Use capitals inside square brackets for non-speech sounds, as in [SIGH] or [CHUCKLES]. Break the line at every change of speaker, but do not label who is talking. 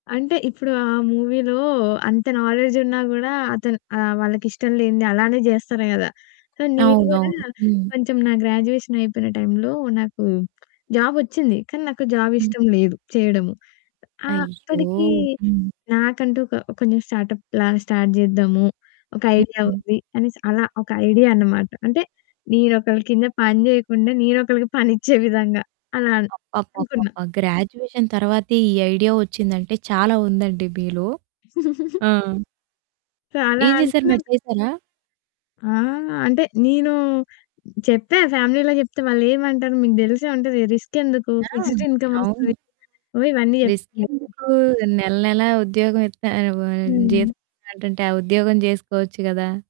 అంటే, ఇప్పుడు ఆ మూవీలో అంత నాలెడ్జ్ ఉన్నా గూడా, అతను ఆహ్, వాళ్ళకి ఇష్టం లేనిది అలానే జేస్తారు గదా! సో, నేను గూడా
అవునవును. హ్మ్.
కొంచెం నా గ్రాడ్యుయేషన్ అయిపోయిన టైంలో నాకు జాబ్ ఒచ్చింది. కానీ, నాకు జాబ్
హ్మ్.
ఇష్టం లేదు చేయడము.
అయ్యో!
ఆప్పడికి
హ్మ్.
నాకంటూ ఒక కొంచెం స్టార్టప్‌లా స్టార్ట్ జేద్దాము. ఒక
హ్మ్,
ఐడియా
హ్మ్.
ఉంది. అనేసి అలా ఒక ఐడియా అనమాట. అంటే, నేనొకళ్ళ కింద పని జేయకుండా నేనొకళ్ళకి పనిచ్చే [CHUCKLES] విధంగా అలాన్ అనుకున్నా.
అబ్బబ్బబ్బబ్బా! గ్రాడ్యుయేషన్ తర్వాతే ఈ ఐడియా ఒచ్చిందంటే, చాలా ఉందండి మీలో.
[GIGGLES]
ఆ!
చాలా
ఏం జేశారు?
అనుకున్నా
మరి చేశారా?
ఆ! అంటే నేను చెప్పా. ఫ్యామిలీ‌లో జెప్తే వాళ్ళేమంటారూ? మీకు దెలిసే ఉంటది. రిస్క్ ఎందుకు?
ఆ!
ఫిక్స్‌డ్ ఇన్‌కమ్
అవును.
వస్తది. అవి ఇవన్నీ
రిస్క్
జెప్పారు.
ఎందుకు? నెల నెలా ఉద్యోగం ఇత్తా వ
హ్మ్.
జీతం ఇస్తా అంటుంటే, ఆ ఉద్యోగం జేసుకోవచ్చు గదా!